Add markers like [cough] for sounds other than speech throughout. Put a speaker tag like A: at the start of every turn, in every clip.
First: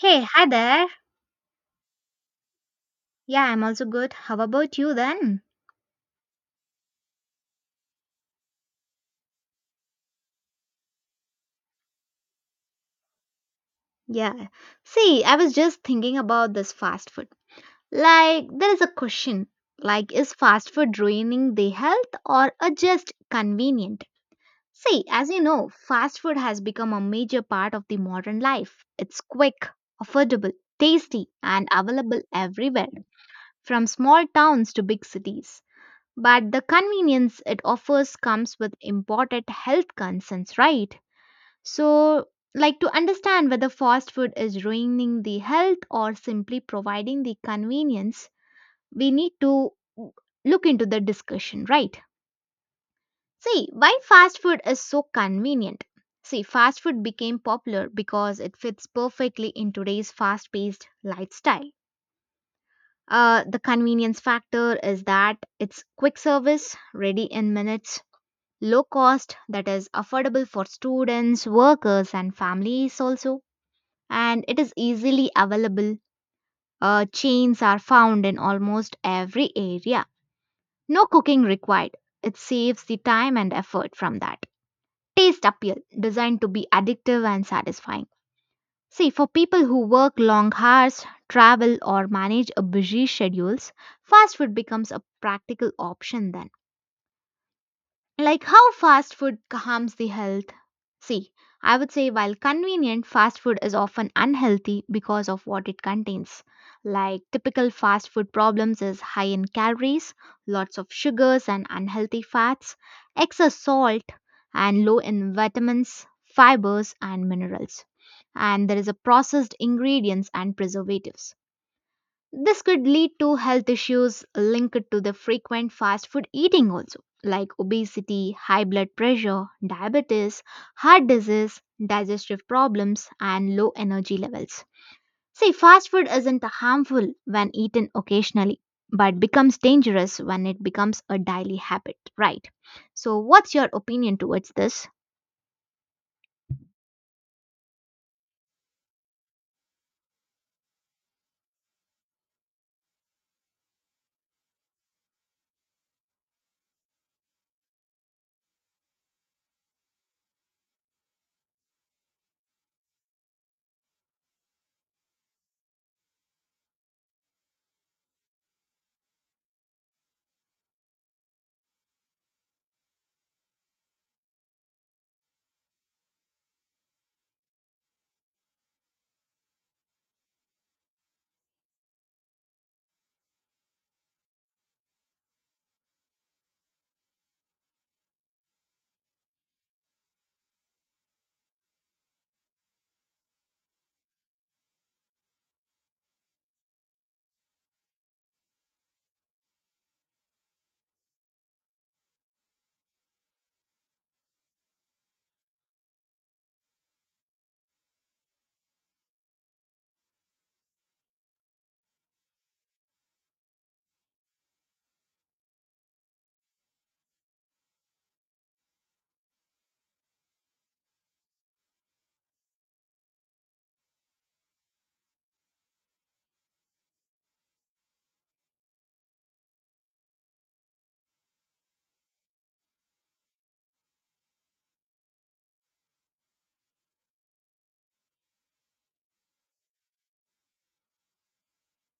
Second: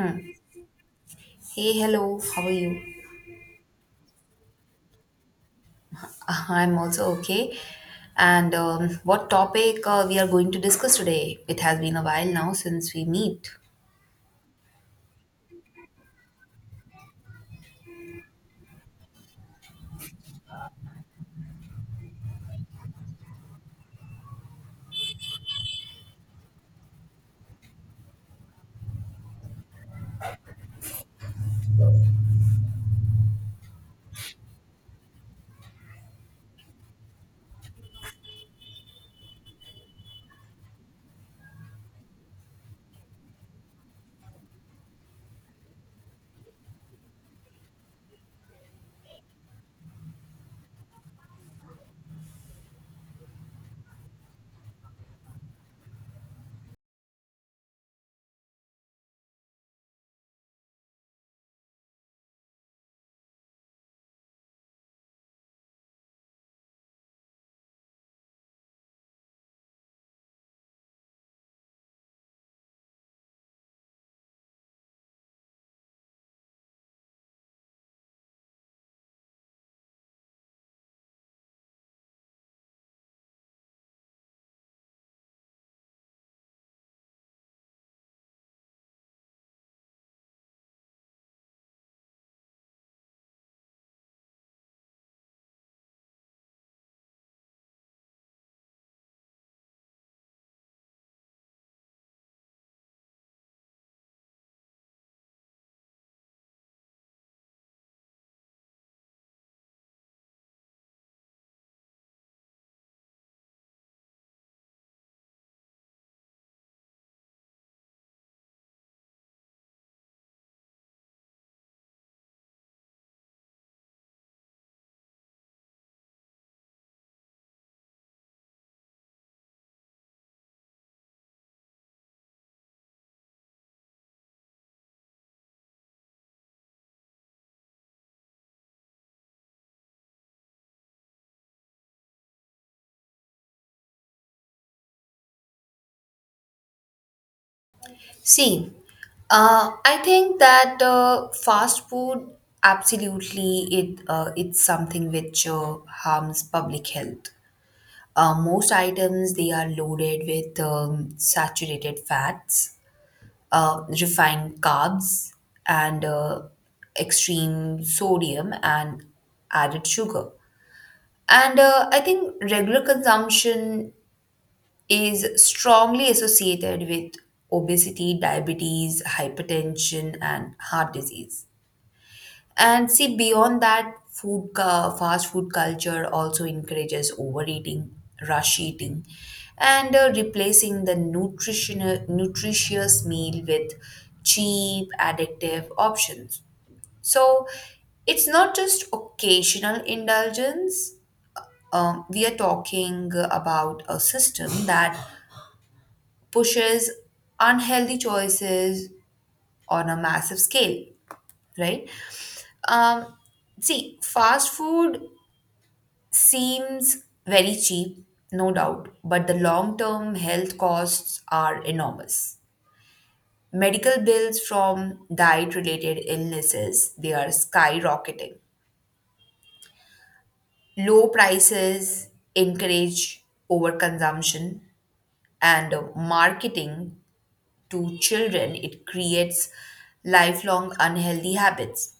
A: Hey, hi there.
B: Hey, hello, how are you?
A: Yeah, I'm also good. How about you then?
B: [laughs] I'm also okay. And What topic we are going to discuss today? It has been a while now since we meet.
A: Yeah. See, I was just thinking about this fast food. Like, there is a question. Like, is fast food ruining the health or just convenient? See, as you know, fast food has become a major part of the modern life. It's quick, affordable, tasty, and available everywhere, from small towns to big cities. But the convenience it offers comes with important health concerns, right? So, like to understand whether fast food is ruining the health or simply providing the convenience, we need to look into the discussion, right? See, why fast food is so convenient? See, fast food became popular because it fits perfectly in today's fast paced lifestyle. The convenience factor is that it's quick service, ready in minutes, low cost, that is affordable for students, workers, and families also and it is easily available. Chains are found in almost every area. No cooking required. It saves the time and effort from that. Taste appeal designed to be addictive and satisfying. See, for people who work long hours, travel, or manage a busy schedules, fast food becomes a practical option then. Like how fast food harms the health? See, I would say while convenient, fast food is often unhealthy because of what it contains. Like typical fast food problems is high in calories, lots of sugars and unhealthy fats, excess salt, and low in vitamins, fibers, and minerals. And there is a processed ingredients and preservatives this could lead to health issues linked to the frequent fast food eating also like obesity, high blood pressure, diabetes, heart disease, digestive problems and low energy levels. See, fast food isn't harmful when eaten occasionally but becomes dangerous when it becomes a daily habit, right? So what's your opinion towards this?
B: See, I think that fast food absolutely, it's something which harms public health. Most items they are loaded with saturated fats, refined carbs, and extreme sodium and added sugar. And I think regular consumption is strongly associated with obesity, diabetes, hypertension, and heart disease. And see, beyond that, fast food culture also encourages overeating, rush eating, and replacing the nutritional nutritious meal with cheap, addictive options. So it's not just occasional indulgence. We are talking about a system that pushes unhealthy choices on a massive scale, right? Um, See, fast food seems very cheap, no doubt, but the long term health costs are enormous. Medical bills from diet related illnesses, they are skyrocketing. Low prices encourage overconsumption, and marketing to children, it creates lifelong unhealthy habits.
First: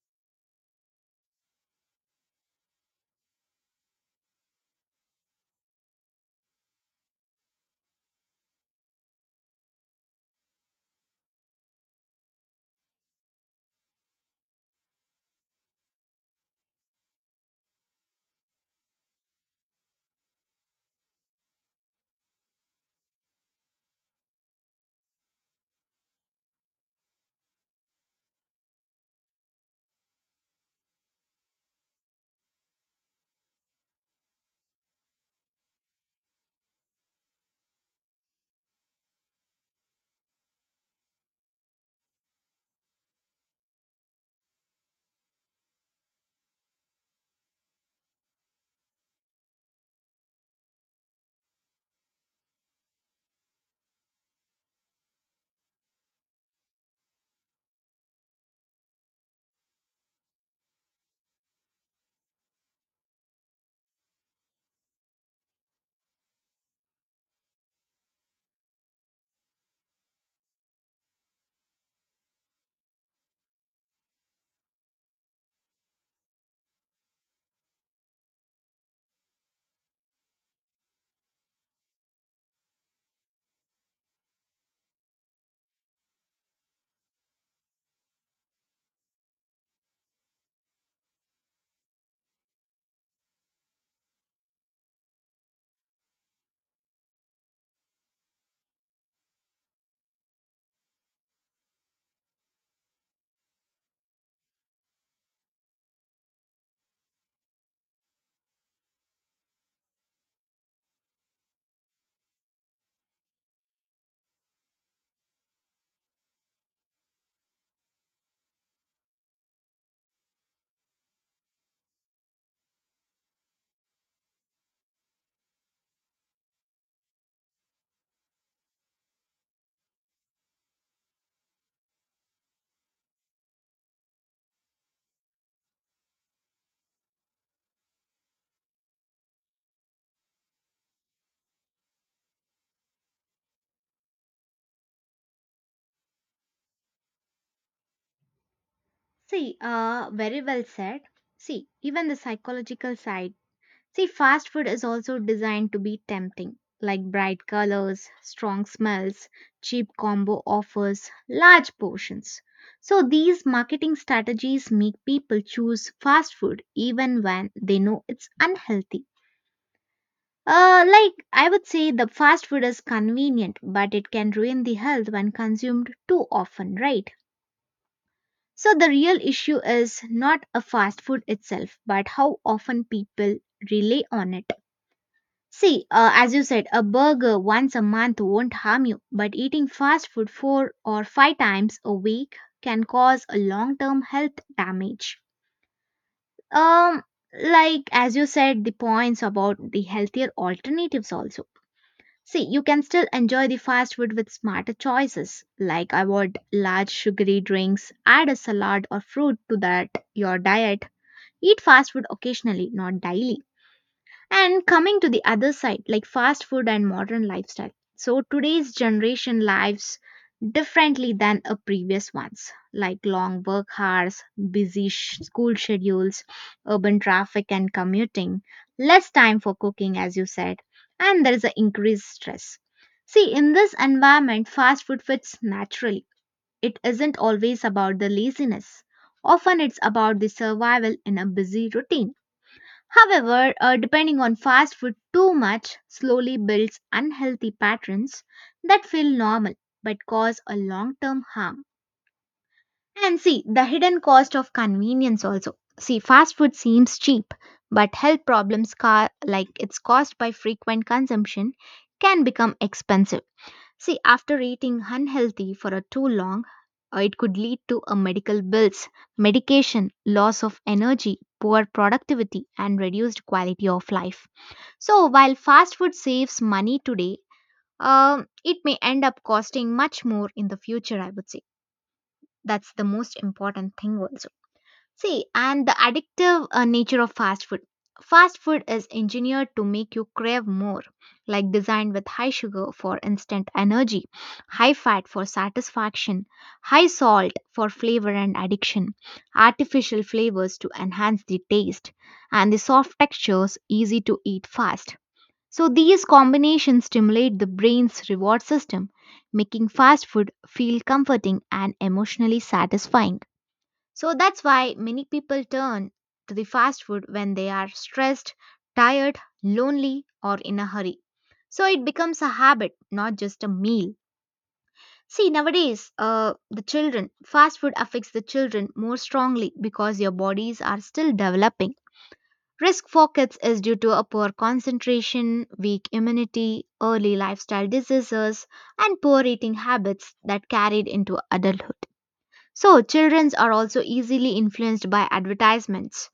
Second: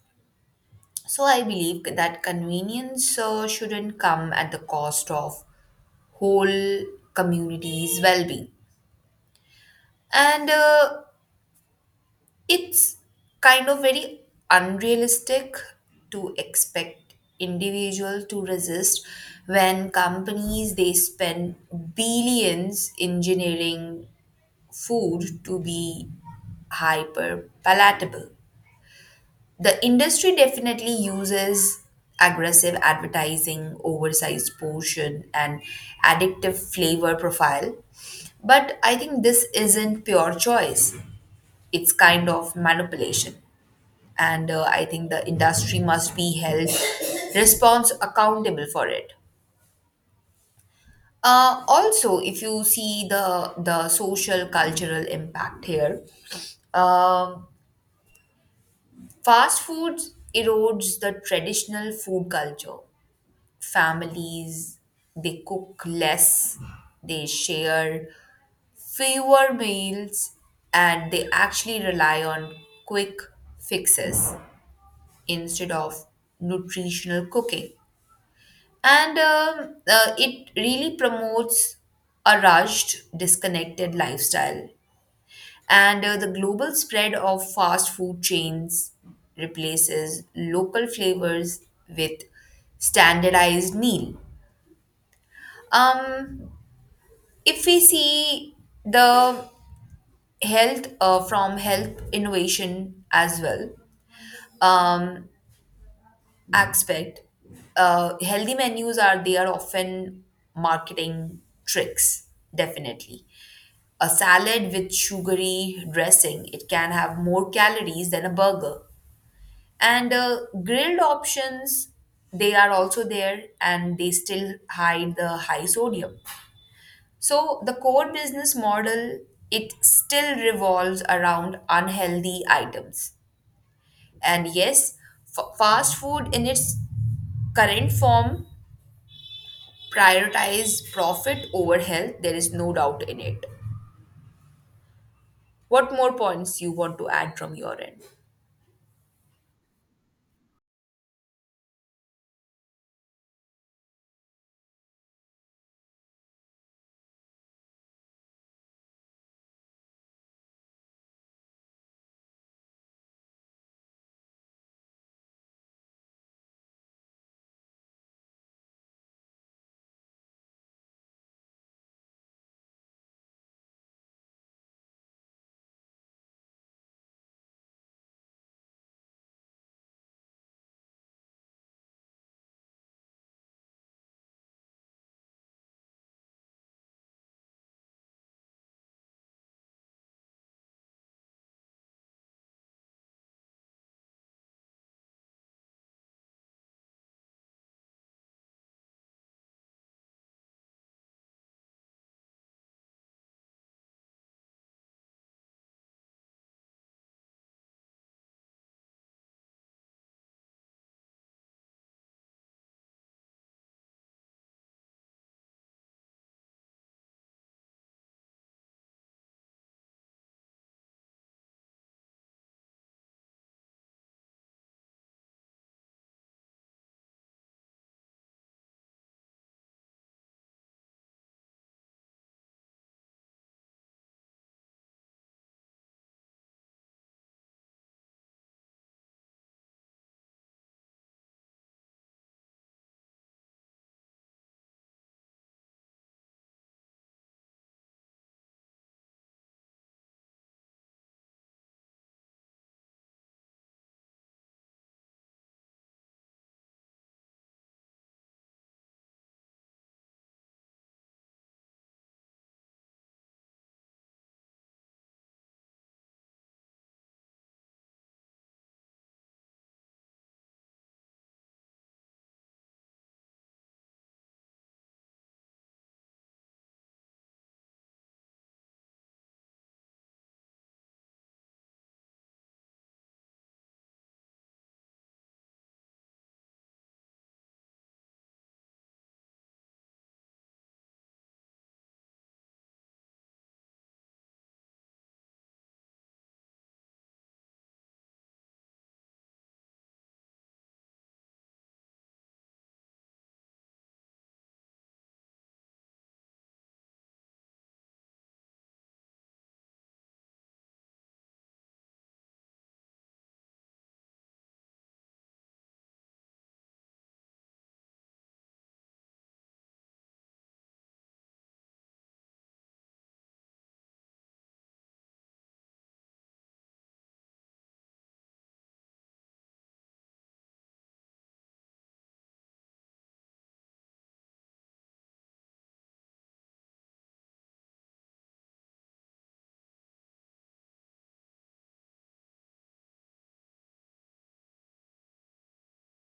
B: So I believe that convenience shouldn't come at the cost of whole communities' well-being. And it's kind of very unrealistic to expect individual to resist when companies they spend billions engineering food to be hyper palatable. The industry definitely uses aggressive advertising, oversized portion, and addictive flavor profile, but I think this isn't pure choice, it's kind of manipulation. And I think the industry must be held response accountable for it. Also, if you see the social cultural impact here, um, fast food erodes the traditional food culture. Families they cook less, they share fewer meals, and they actually rely on quick fixes, instead of nutritional cooking. And it really promotes a rushed, disconnected lifestyle. And the global spread of fast food chains replaces local flavors with standardized meal. Um, if we see the health from health innovation as well, um, aspect, healthy menus are they are often marketing tricks, definitely. A salad with sugary dressing, it can have more calories than a burger. And grilled options, they are also there and they still hide the high sodium. So the core business model, it still revolves around unhealthy items. And yes, fast food in its current form prioritize profit over health, there is no doubt in it. What more points you want to add from your end?
A: See, very well said. See, even the psychological side. See, fast food is also designed to be tempting, like bright colors, strong smells, cheap combo offers, large portions. So, these marketing strategies make people choose fast food even when they know it's unhealthy. Like, I would say the fast food is convenient, but it can ruin the health when consumed too often, right? So, the real issue is not a fast food itself, but how often people rely on it. See, as you said, a burger once a month won't harm you, but eating fast food 4 or 5 times a week can cause a long-term health damage. Um, like as you said, the points about the healthier alternatives also. See, you can still enjoy the fast food with smarter choices, like avoid large sugary drinks, add a salad or fruit to that your diet. Eat fast food occasionally, not daily and coming to the other side, like fast food and modern lifestyle. So today's generation lives differently than a previous ones, like long work hours, busy school schedules, urban traffic and commuting, less time for cooking, as you said, and there is an increased stress. See, in this environment, fast food fits naturally. It isn't always about the laziness. Often it's about the survival in a busy routine. However, depending on fast food too much slowly builds unhealthy patterns that feel normal but cause a long term harm. And see, the hidden cost of convenience also. See, fast food seems cheap, but health problems, like it's caused by frequent consumption, can become expensive. See, after eating unhealthy for a too long, it could lead to a medical bills, medication, loss of energy, poor productivity, and reduced quality of life. So, while fast food saves money today, it may end up costing much more in the future. I would say that's the most important thing also. See, and the addictive nature of fast food. Fast food is engineered to make you crave more, like designed with high sugar for instant energy, high fat for satisfaction, high salt for flavor and addiction, artificial flavors to enhance the taste, and the soft textures easy to eat fast. So, these combinations stimulate the brain's reward system, making fast food feel comforting and emotionally satisfying. So that's why many people turn to the fast food when they are stressed, tired, lonely, or in a hurry. So it becomes a habit, not just a meal. See, nowadays, the children, fast food affects the children more strongly because your bodies are still developing. Risk for kids is due to a poor concentration, weak immunity, early lifestyle diseases, and poor eating habits that carried into adulthood. So, children are also easily influenced by advertisements,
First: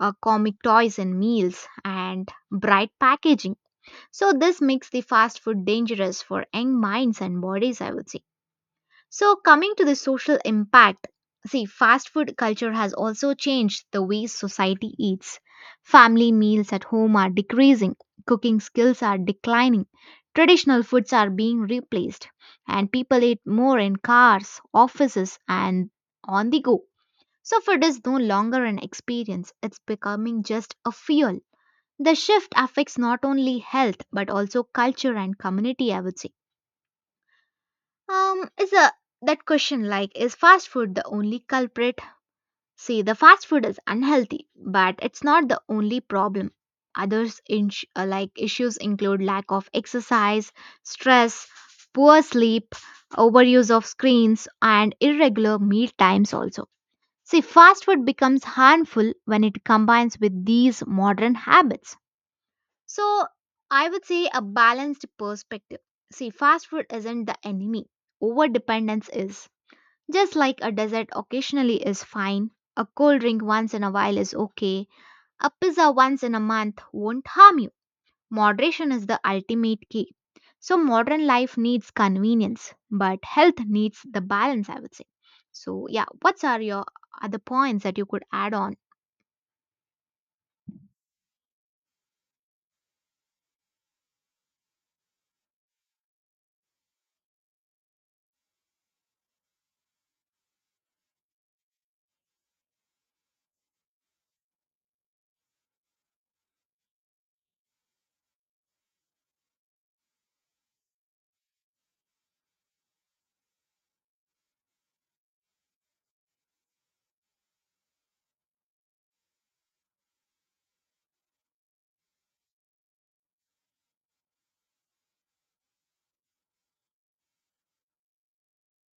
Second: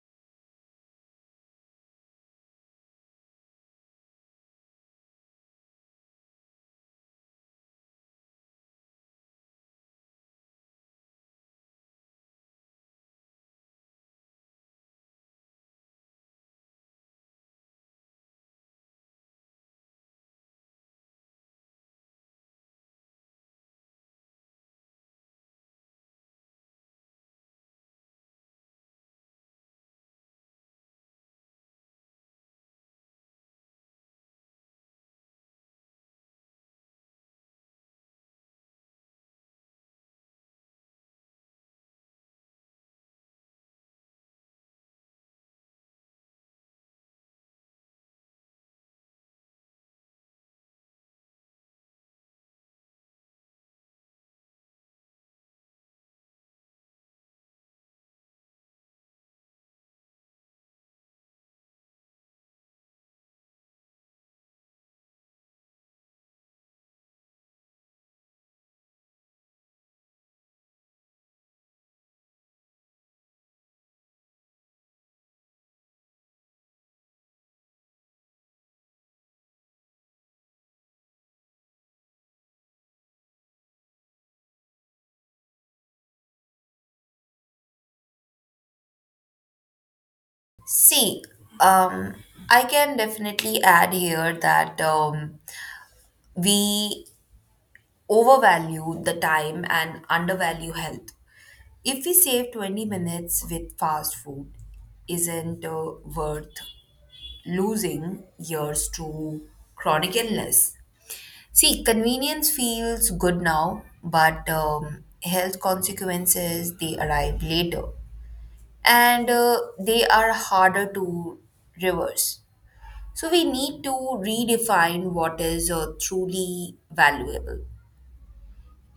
A: comic toys and meals, and bright packaging. So, this makes the fast food dangerous for young minds and bodies, I would say. So, coming to the social impact, see, fast food culture has also changed the way society eats. Family meals at home are decreasing, cooking skills are declining, traditional foods are being replaced, and people eat more in cars, offices, and on the go. So food is no longer an experience, it's becoming just a fuel. The shift affects not only health but also culture and community, I would say. Is a That question, like, is fast food the only culprit? See, the fast food is unhealthy, but it's not the only problem. Others in, like issues include lack of exercise, stress, poor sleep, overuse of screens, and irregular meal times also. See, fast food becomes harmful when it combines with these modern habits. So, I would say a balanced perspective. See, fast food isn't the enemy, overdependence is. Just like a dessert occasionally is fine, a cold drink once in a while is okay, a pizza once in a month won't harm you. Moderation is the ultimate key. So, modern life needs convenience, but health needs the balance, I would say. So, yeah, what are your other points that you could add on?
B: See, um, I can definitely add here that we overvalue the time and undervalue health. If we save 20 minutes with fast food, isn't worth losing years to chronic illness. See, convenience feels good now, but health consequences they arrive later, and they are harder to reverse. So we need to redefine what is truly valuable,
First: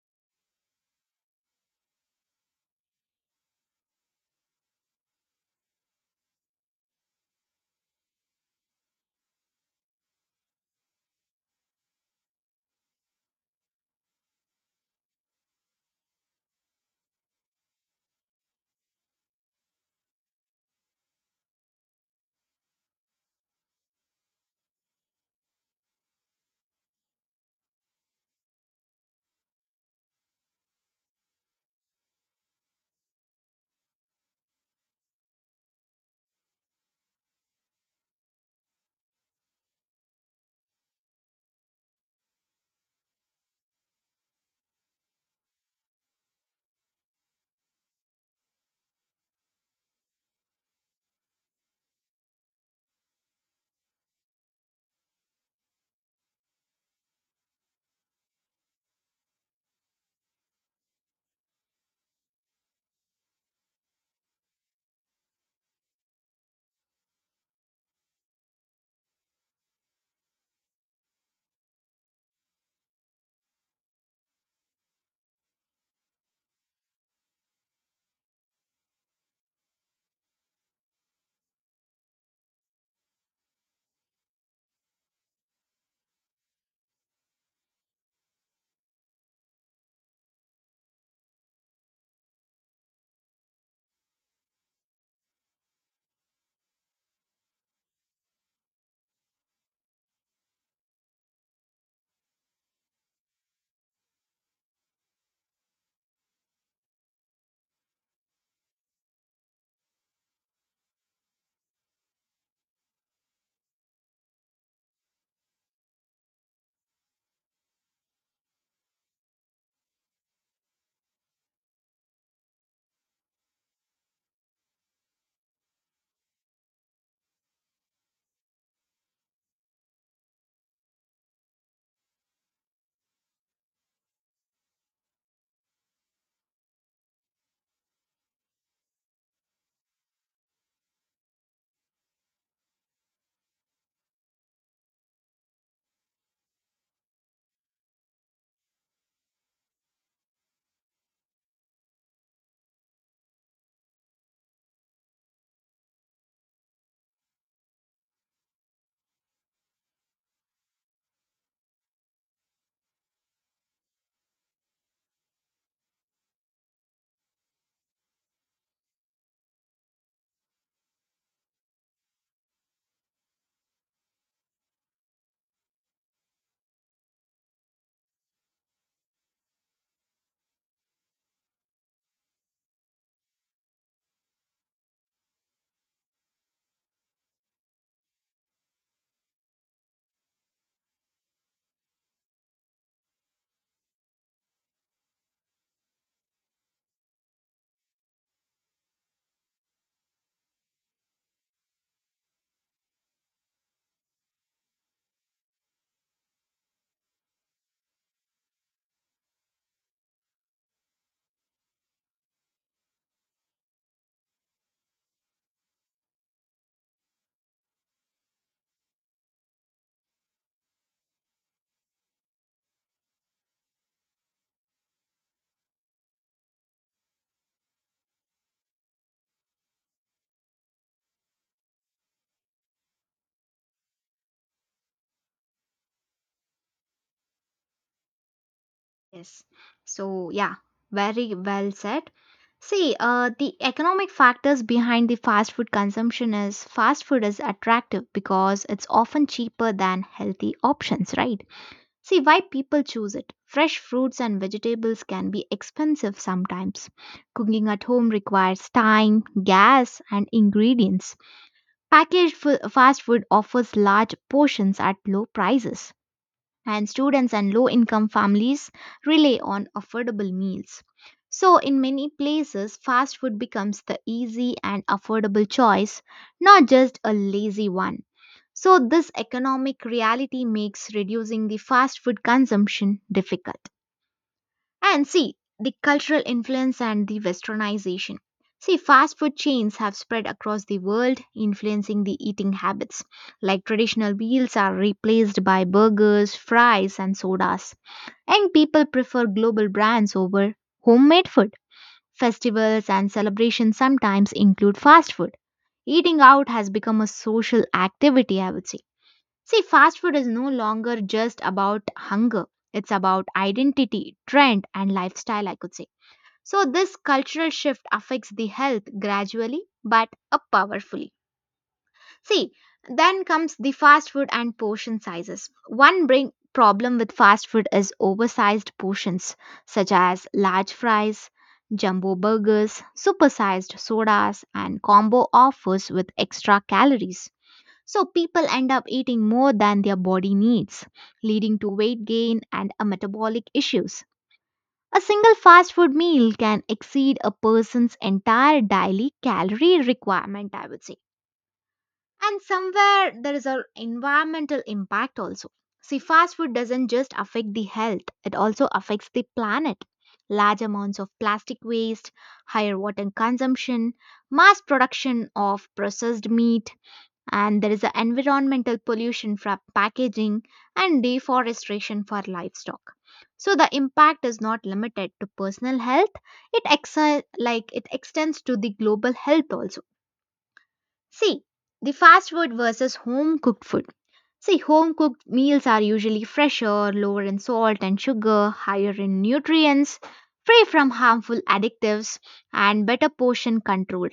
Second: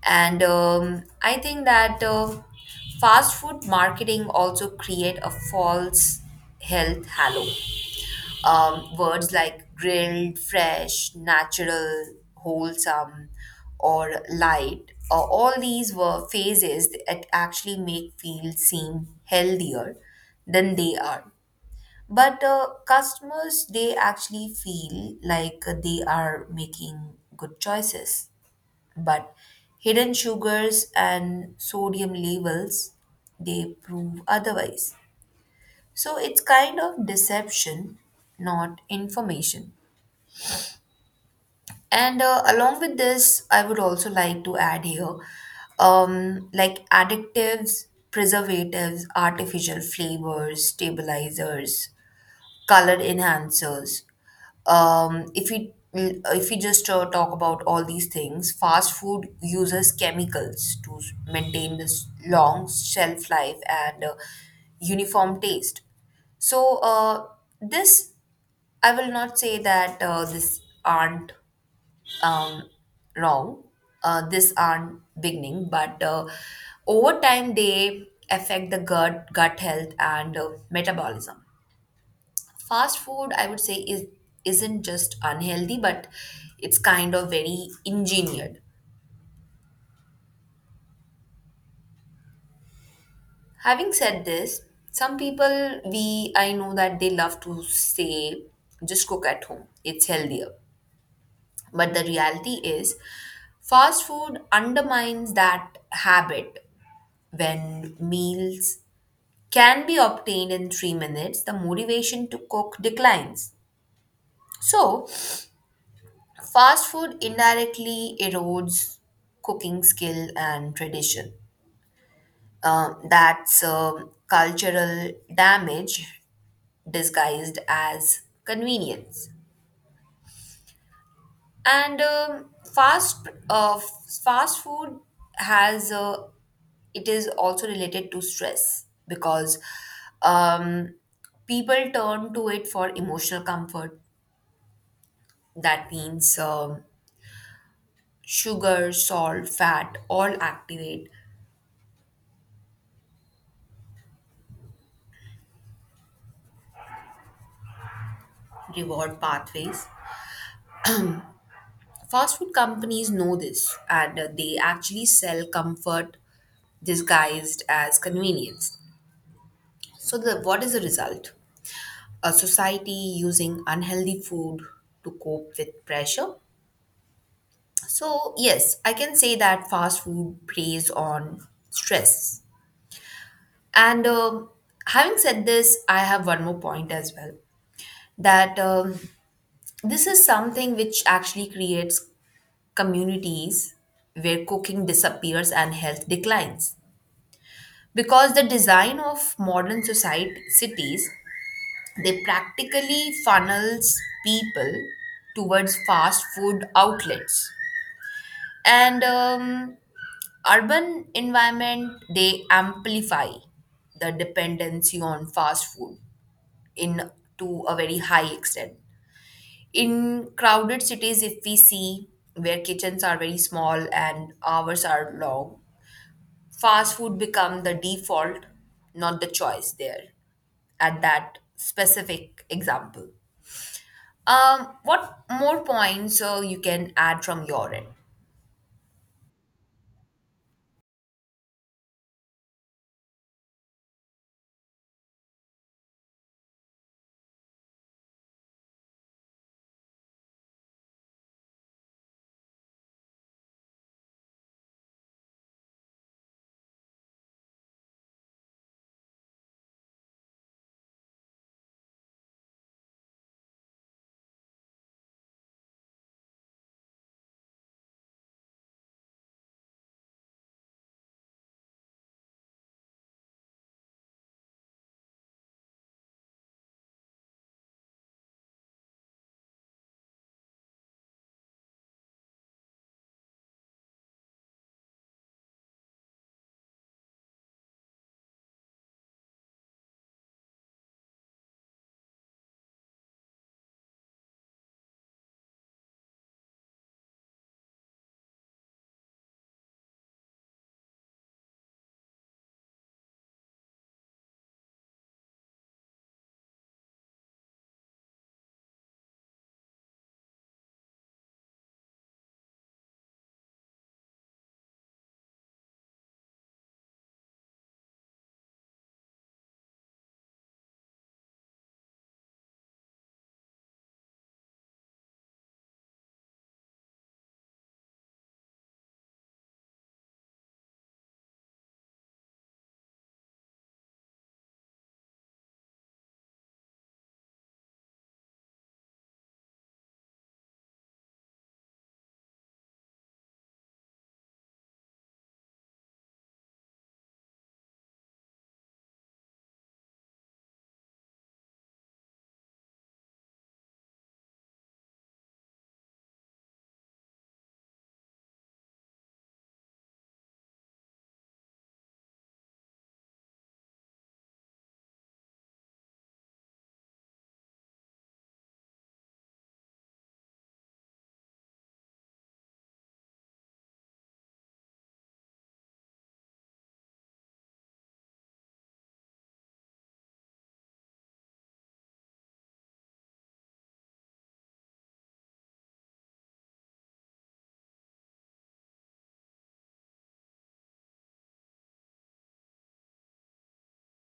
B: and I think that fast food marketing also create a false health halo. Words like grilled, fresh, natural, wholesome, or light, all these were phases that actually make fields seem healthier than they are. But customers, they actually feel like they are making good choices. But hidden sugars and sodium levels, they prove otherwise. So it's kind of deception, not information. And along with this, I would also like to add here, like additives, preservatives, artificial flavors, stabilizers, color enhancers. If we just talk about all these things, fast food uses chemicals to maintain this long shelf life and uniform taste. So this, I will not say that this aren't um, wrong. This aren't beginning, but over time they affect the gut health and metabolism. Fast food, I would say, is isn't just unhealthy, but it's kind of very engineered. Having said this, some people we I know that they love to say just cook at home. It's healthier. But the reality is, fast food undermines that habit when meals can be obtained in 3 minutes, the motivation to cook declines. So, fast food indirectly erodes cooking skill and tradition. That's cultural damage disguised as convenience. And fast uh, fast food has it is also related to stress because um, people turn to it for emotional comfort. That means sugar, salt, fat all activate reward pathways. Fast food companies know this and they actually sell comfort disguised as convenience. So, what is the result? A society using unhealthy food to cope with pressure. So, yes, I can say that fast food preys on stress. And having said this, I have one more point as well that this is something which actually creates communities where cooking disappears and health declines. Because the design of modern society cities, they practically funnels people towards fast food outlets. And urban environment, they amplify the dependency on fast food in to a very high extent. In crowded cities, if we see where kitchens are very small and hours are long, fast food become the default, not the choice there at that specific example. What more points you can add from your end?
A: Yes. So, yeah, very well said. See, the economic factors behind the fast food consumption is fast food is attractive because it's often cheaper than healthy options, right? See why people choose it. Fresh fruits and vegetables can be expensive sometimes. Cooking at home requires time, gas, and ingredients. Packaged fast food offers large portions at low prices and students and low income families rely on affordable meals. So, in many places, fast food becomes the easy and affordable choice, not just a lazy one. So, this economic reality makes reducing the fast food consumption difficult. And see the cultural influence and the westernization. See, fast food chains have spread across the world, influencing the eating habits. Like traditional meals are replaced by burgers, fries, and sodas. And people prefer global brands over homemade food. Festivals and celebrations sometimes include fast food. Eating out has become a social activity, I would say. See, fast food is no longer just about hunger, it's about identity, trend, and lifestyle, I could say. So, this cultural shift affects the health gradually but up powerfully. See, then comes the fast food and portion sizes. One big problem with fast food is oversized portions, such as large fries, jumbo burgers, supersized sodas, and combo offers with extra calories. So, people end up eating more than their body needs, leading to weight gain and metabolic issues. A single fast food meal can exceed a person's entire daily calorie requirement, I would say. And somewhere there is an environmental impact also. See, fast food doesn't just affect the health, it also affects the planet. Large amounts of plastic waste, higher water consumption, mass production of processed meat, and there is a environmental pollution from packaging and deforestation for livestock so the impact is not limited to personal health. It like it extends to the global health also. See, the fast food versus home cooked food. See, home cooked meals are usually fresher, lower in salt and sugar, higher in nutrients, free from harmful additives, and better portion controlled.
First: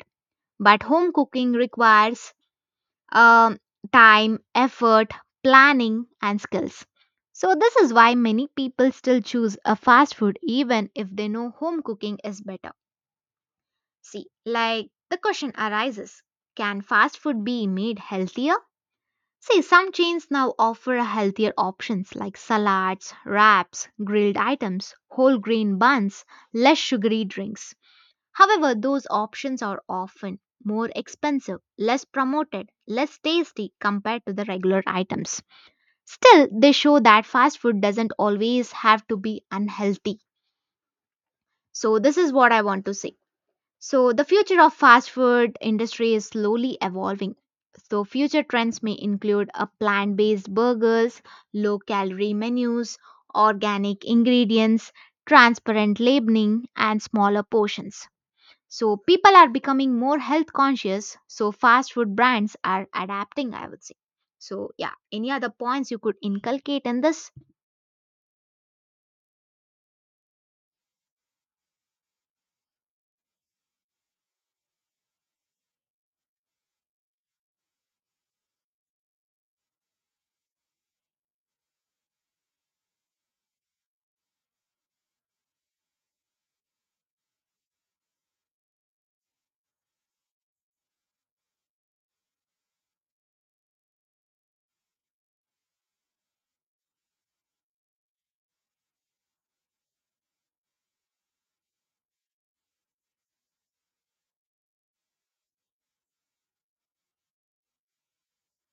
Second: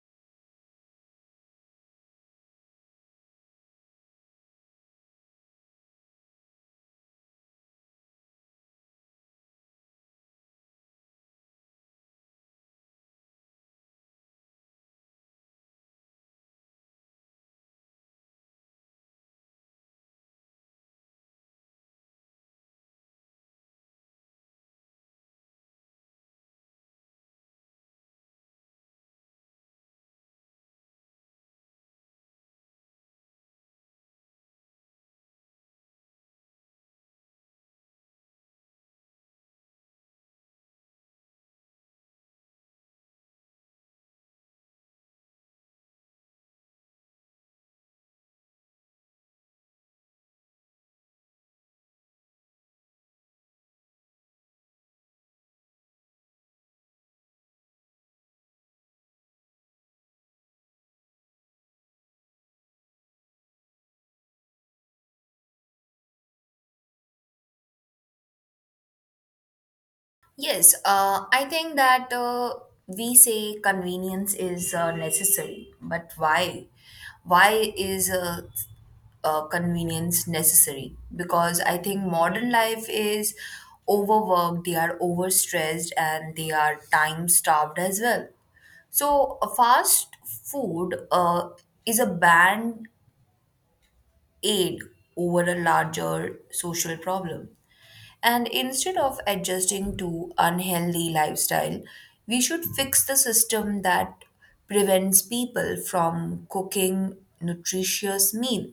A: But home cooking requires um, time, effort, planning, and skills. So, this is why many people still choose a fast food even if they know home cooking is better. See, like the question arises, can fast food be made healthier? See, some chains now offer healthier options like salads, wraps, grilled items, whole grain buns, less sugary drinks. However, those options are often more expensive, less promoted, less tasty compared to the regular items. Still, they show that fast food doesn't always have to be unhealthy. So this is what I want to say. So the future of fast food industry is slowly evolving. So future trends may include a plant-based burgers, low-calorie menus, organic ingredients, transparent labeling and smaller portions. So people are becoming more health conscious, so fast food brands are adapting, I would say. So yeah, any other points you could inculcate in this?
B: Yes, I think that we say convenience is necessary, but why? Why is convenience necessary? Because I think modern life is overworked, they are overstressed, and they are time starved as well. So, fast food is a ban aid over a larger social problem. And instead of adjusting to unhealthy lifestyle, we should fix the system that prevents people from cooking nutritious meal.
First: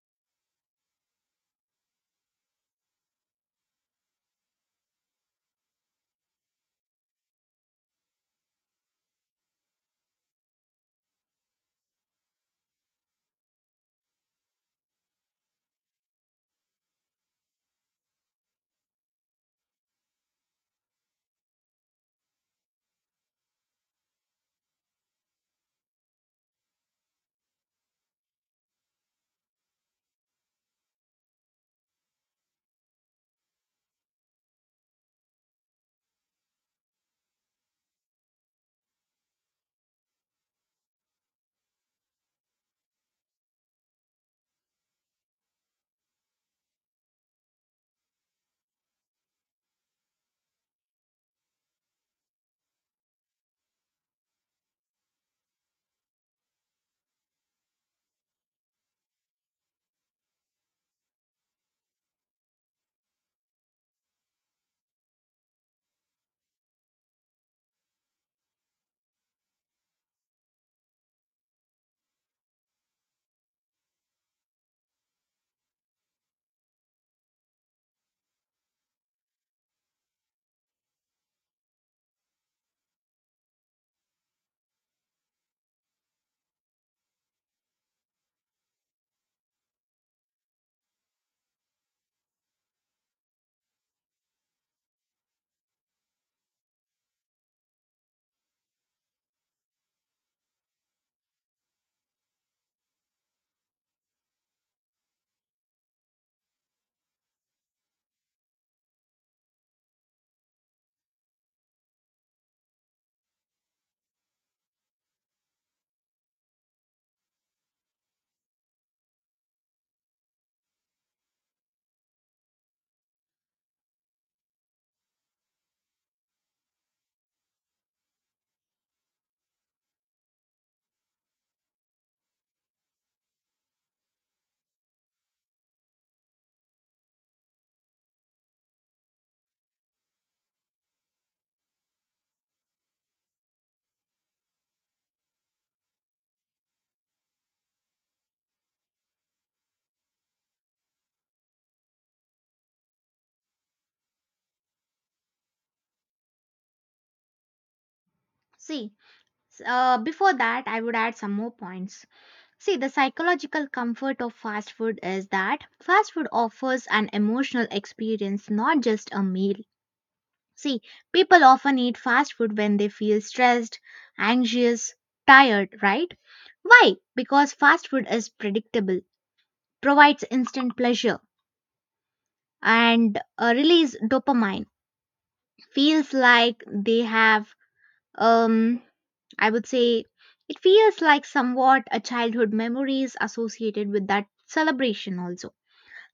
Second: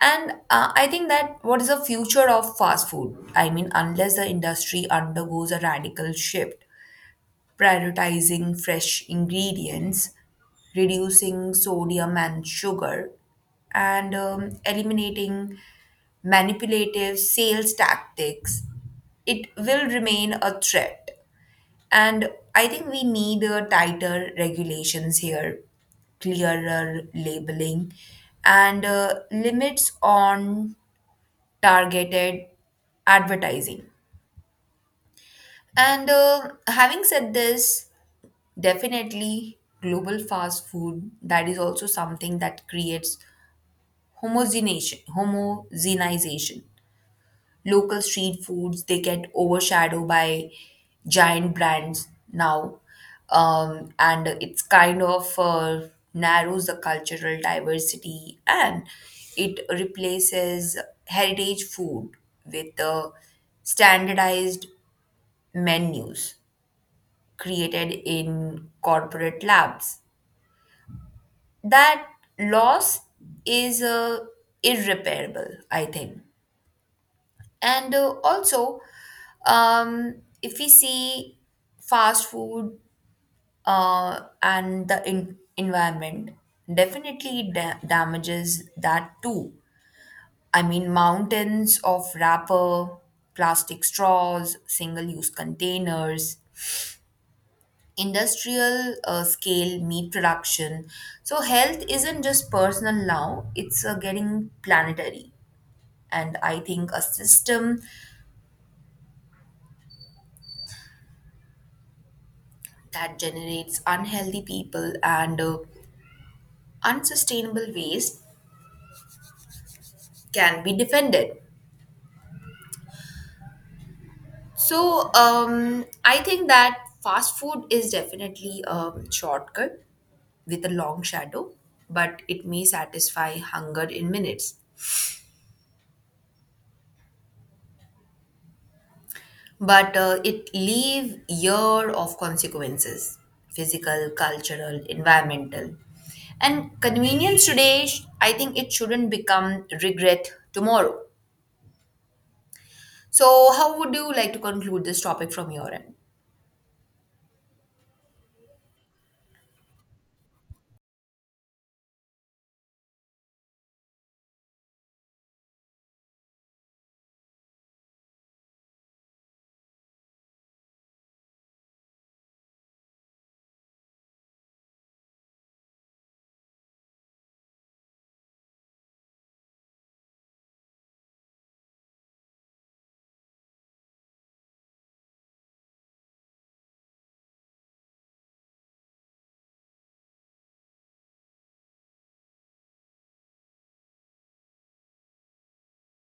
B: And I think that what is the future of fast food? I mean, unless the industry undergoes a radical shift, prioritizing fresh ingredients, reducing sodium and sugar, and eliminating manipulative sales tactics, it will remain a threat. And I think we need tighter regulations here, clearer labeling, and limits on targeted advertising. And having said this, definitely global fast food, that is also something that creates homogenization. Local street foods, they get overshadowed by giant brands now. And it's kind of narrows the cultural diversity, and it replaces heritage food with standardized menus created in corporate labs. That loss is irreparable, I think. And also, um, if we see fast food and the environment, definitely it damages that too. I mean, mountains of wrapper, plastic straws, single use containers, industrial scale meat production. So health isn't just personal now, it's getting planetary. And I think a system that generates unhealthy people and unsustainable waste can be defended. So I think that fast food is definitely a shortcut with a long shadow, but it may satisfy hunger in minutes. But it leave year of consequences, physical, cultural, environmental. And convenience today, I think it shouldn't become regret tomorrow. So how would you like to conclude this topic from your end?
A: See, before that, I would add some more points. See, the psychological comfort of fast food is that fast food offers an emotional experience, not just a meal. See, people often eat fast food when they feel stressed, anxious, tired, right? Why? Because fast food is predictable, provides instant pleasure and release dopamine, feels like they have, um I would say, it feels like somewhat a childhood memories associated with that celebration also.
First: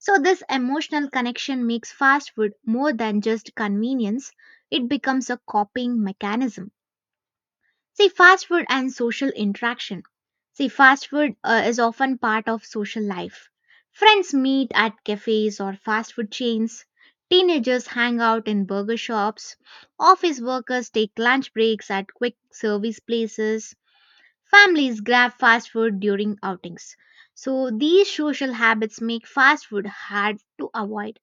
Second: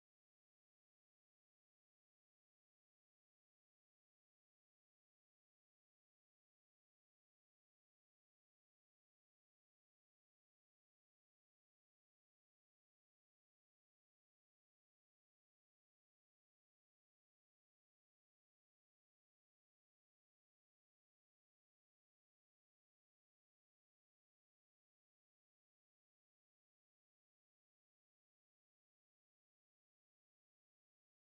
A: So this emotional connection makes fast food more than just convenience, it becomes a coping mechanism. See, fast food and social interaction. See, fast food is often part of social life. Friends meet at cafes or fast food chains. Teenagers hang out in burger shops. Office workers take lunch breaks at quick service places. Families grab fast food during outings. So, these social habits make fast food hard to avoid.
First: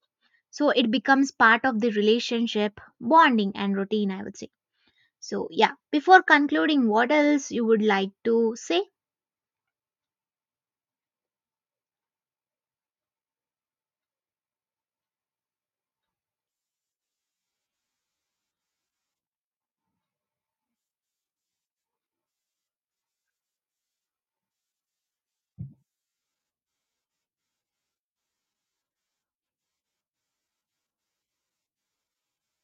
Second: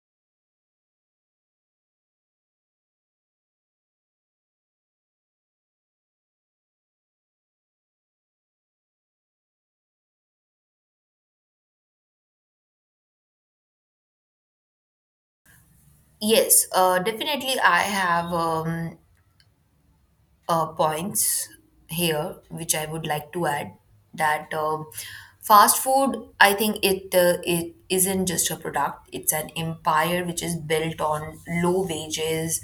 A: So, it becomes part of the relationship, bonding, and routine, I would say. So, yeah, before concluding, what else you would like to say?
B: Yes, definitely I have points here which I would like to add, that fast food, I think it isn't just a product, it's an empire which is built on low wages,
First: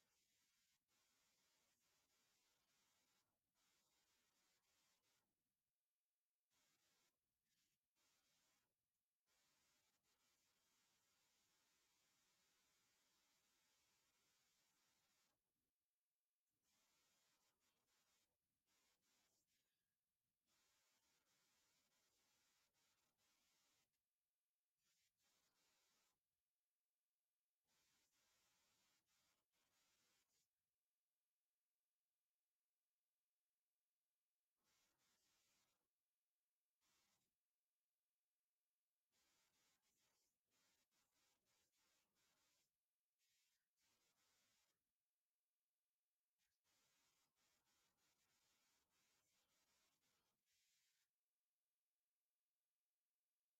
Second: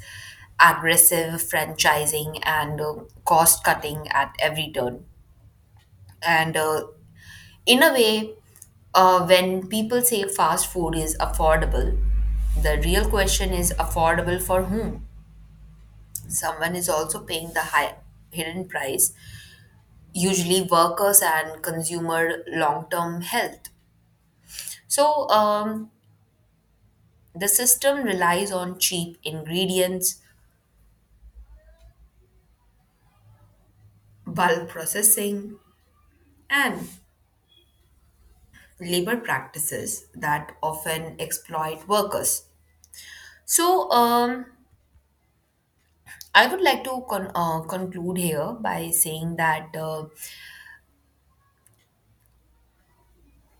B: aggressive franchising, and cost cutting at every turn. And in a way, when people say fast food is affordable, the real question is affordable for whom? Someone is also paying the high hidden price, usually workers and consumer long term health. So, the system relies on cheap ingredients, bulk processing, and labor practices that often exploit workers. So, I would like to conclude here by saying that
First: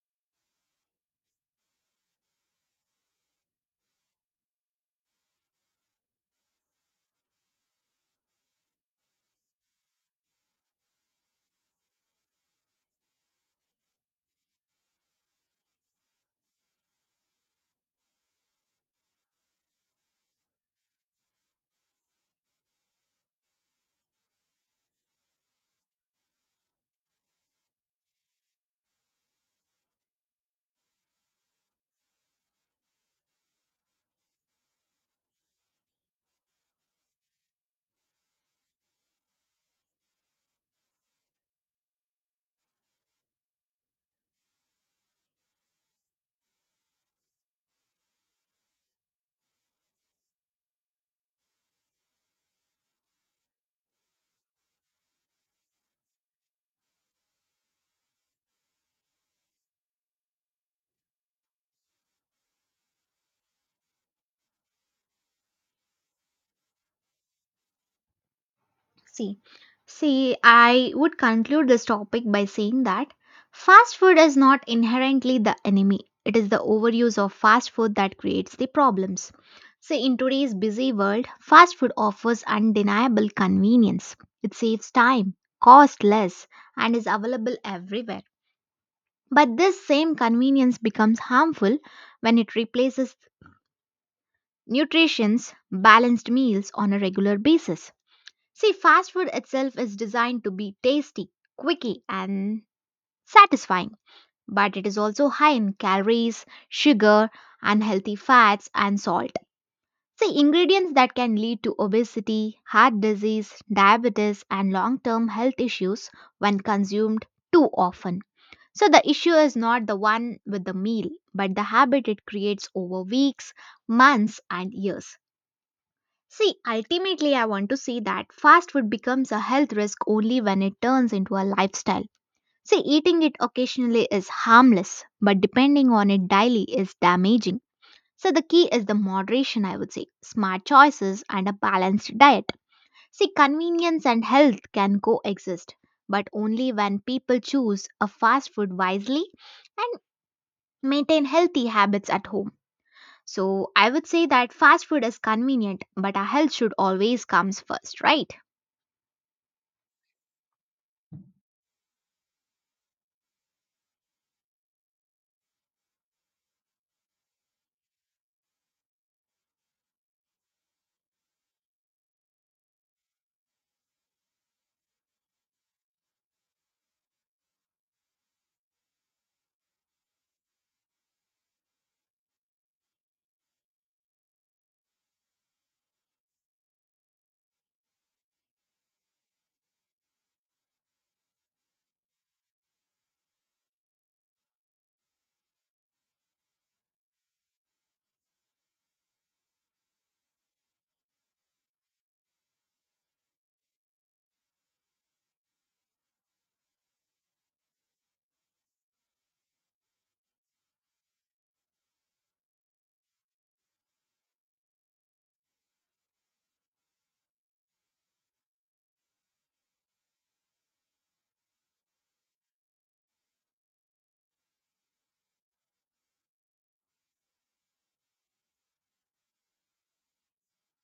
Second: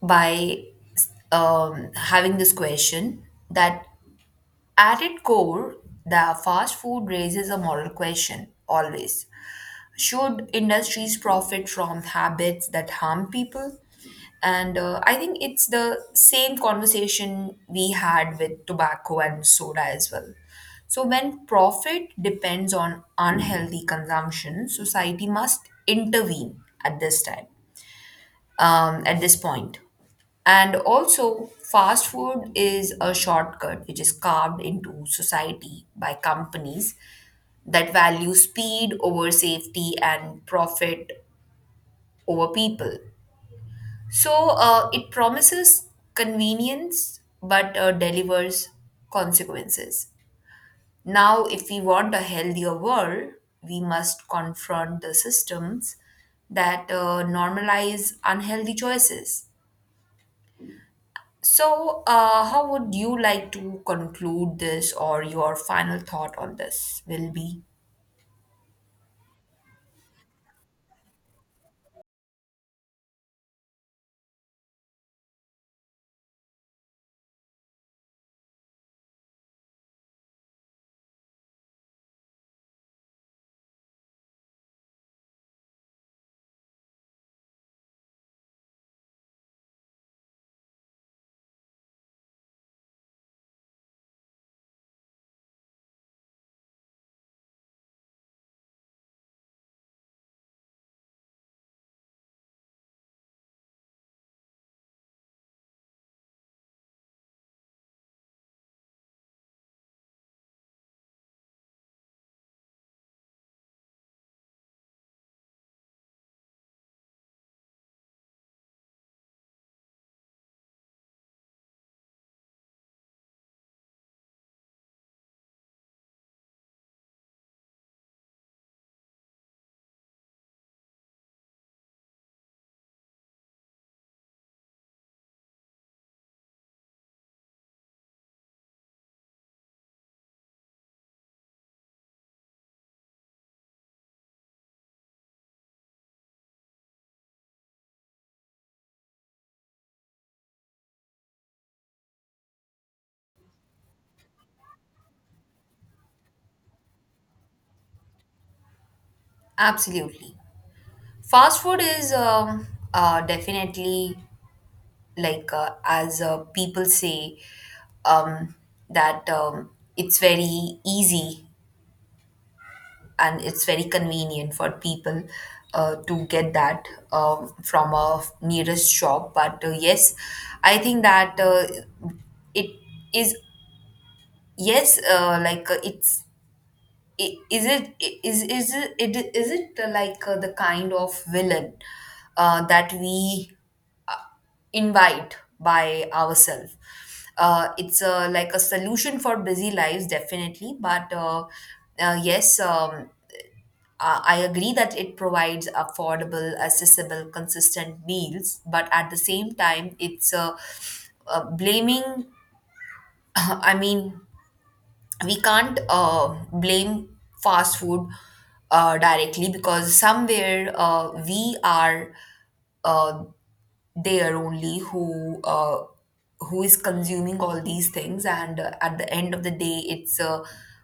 B: by having this question that at its core, the fast food raises a moral question always. Should industries profit from habits that harm people? And I think it's the same conversation we had with tobacco and soda as well. So, when profit depends on unhealthy consumption, society must intervene at this time, at this point. And also, fast food is a shortcut which is carved into society by companies that value speed over safety, and profit over people. So it promises convenience but delivers consequences. Now, if we want a healthier world, we must confront the systems that normalize unhealthy choices. So, how would you like to conclude this, or your final thought on this will be?
A: See, see, I would conclude this topic by saying that fast food is not inherently the enemy. It is the overuse of fast food that creates the problems. See, in today's busy world, fast food offers undeniable convenience. It saves time, costs less, and is available everywhere. But this same convenience becomes harmful when it replaces nutrition's balanced meals on a regular basis. See, fast food itself is designed to be tasty, quicky, and satisfying, but it is also high in calories, sugar, unhealthy fats, and salt. See, ingredients that can lead to obesity, heart disease, diabetes, and long term health issues when consumed too often. So, the issue is not the one with the meal, but the habit it creates over weeks, months, and years. See, ultimately, I want to see that fast food becomes a health risk only when it turns into a lifestyle. See, eating it occasionally is harmless, but depending on it daily is damaging. So, the key is the moderation, I would say, smart choices, and a balanced diet. See, convenience and health can coexist, but only when people choose a fast food wisely and maintain healthy habits at home. So I would say that fast food is convenient, but our health should always comes first, right?
B: Absolutely. Fast food is definitely, like as people say, um, that it's very easy and it's very convenient for people to get that from a nearest shop. But yes, I think that it is, yes, like it's I- is it it- is it like the kind of villain that we invite by ourselves. It's like a solution for busy lives, definitely. But yes, I agree that it provides affordable, accessible, consistent meals. But at the same time, it's blaming, [laughs] [clears throat] I mean, we can't blame fast food directly because somewhere we are. Uh, there only who is consuming all these things. And at the end of the day it's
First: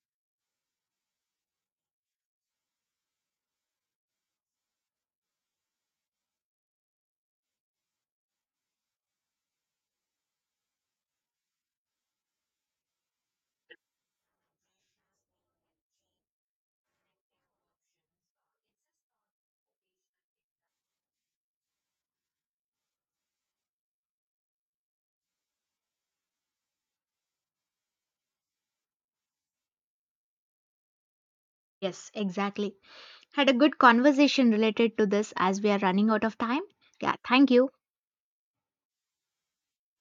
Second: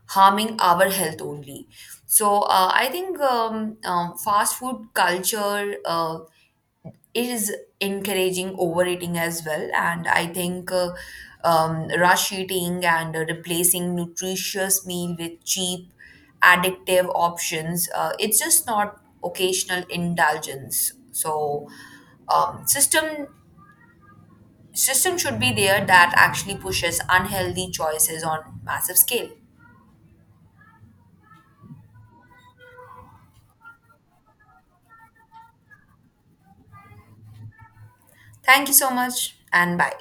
B: harming our health only. So I think fast food culture is encouraging overeating as well. And I think rush eating and replacing nutritious meal with cheap addictive options, it's just not occasional indulgence. So um, system system should be there that actually pushes unhealthy choices on massive scale.
A: Yes, exactly. Had a good conversation related to this as we are running out of time. Yeah, thank you.
B: Thank you so much and bye.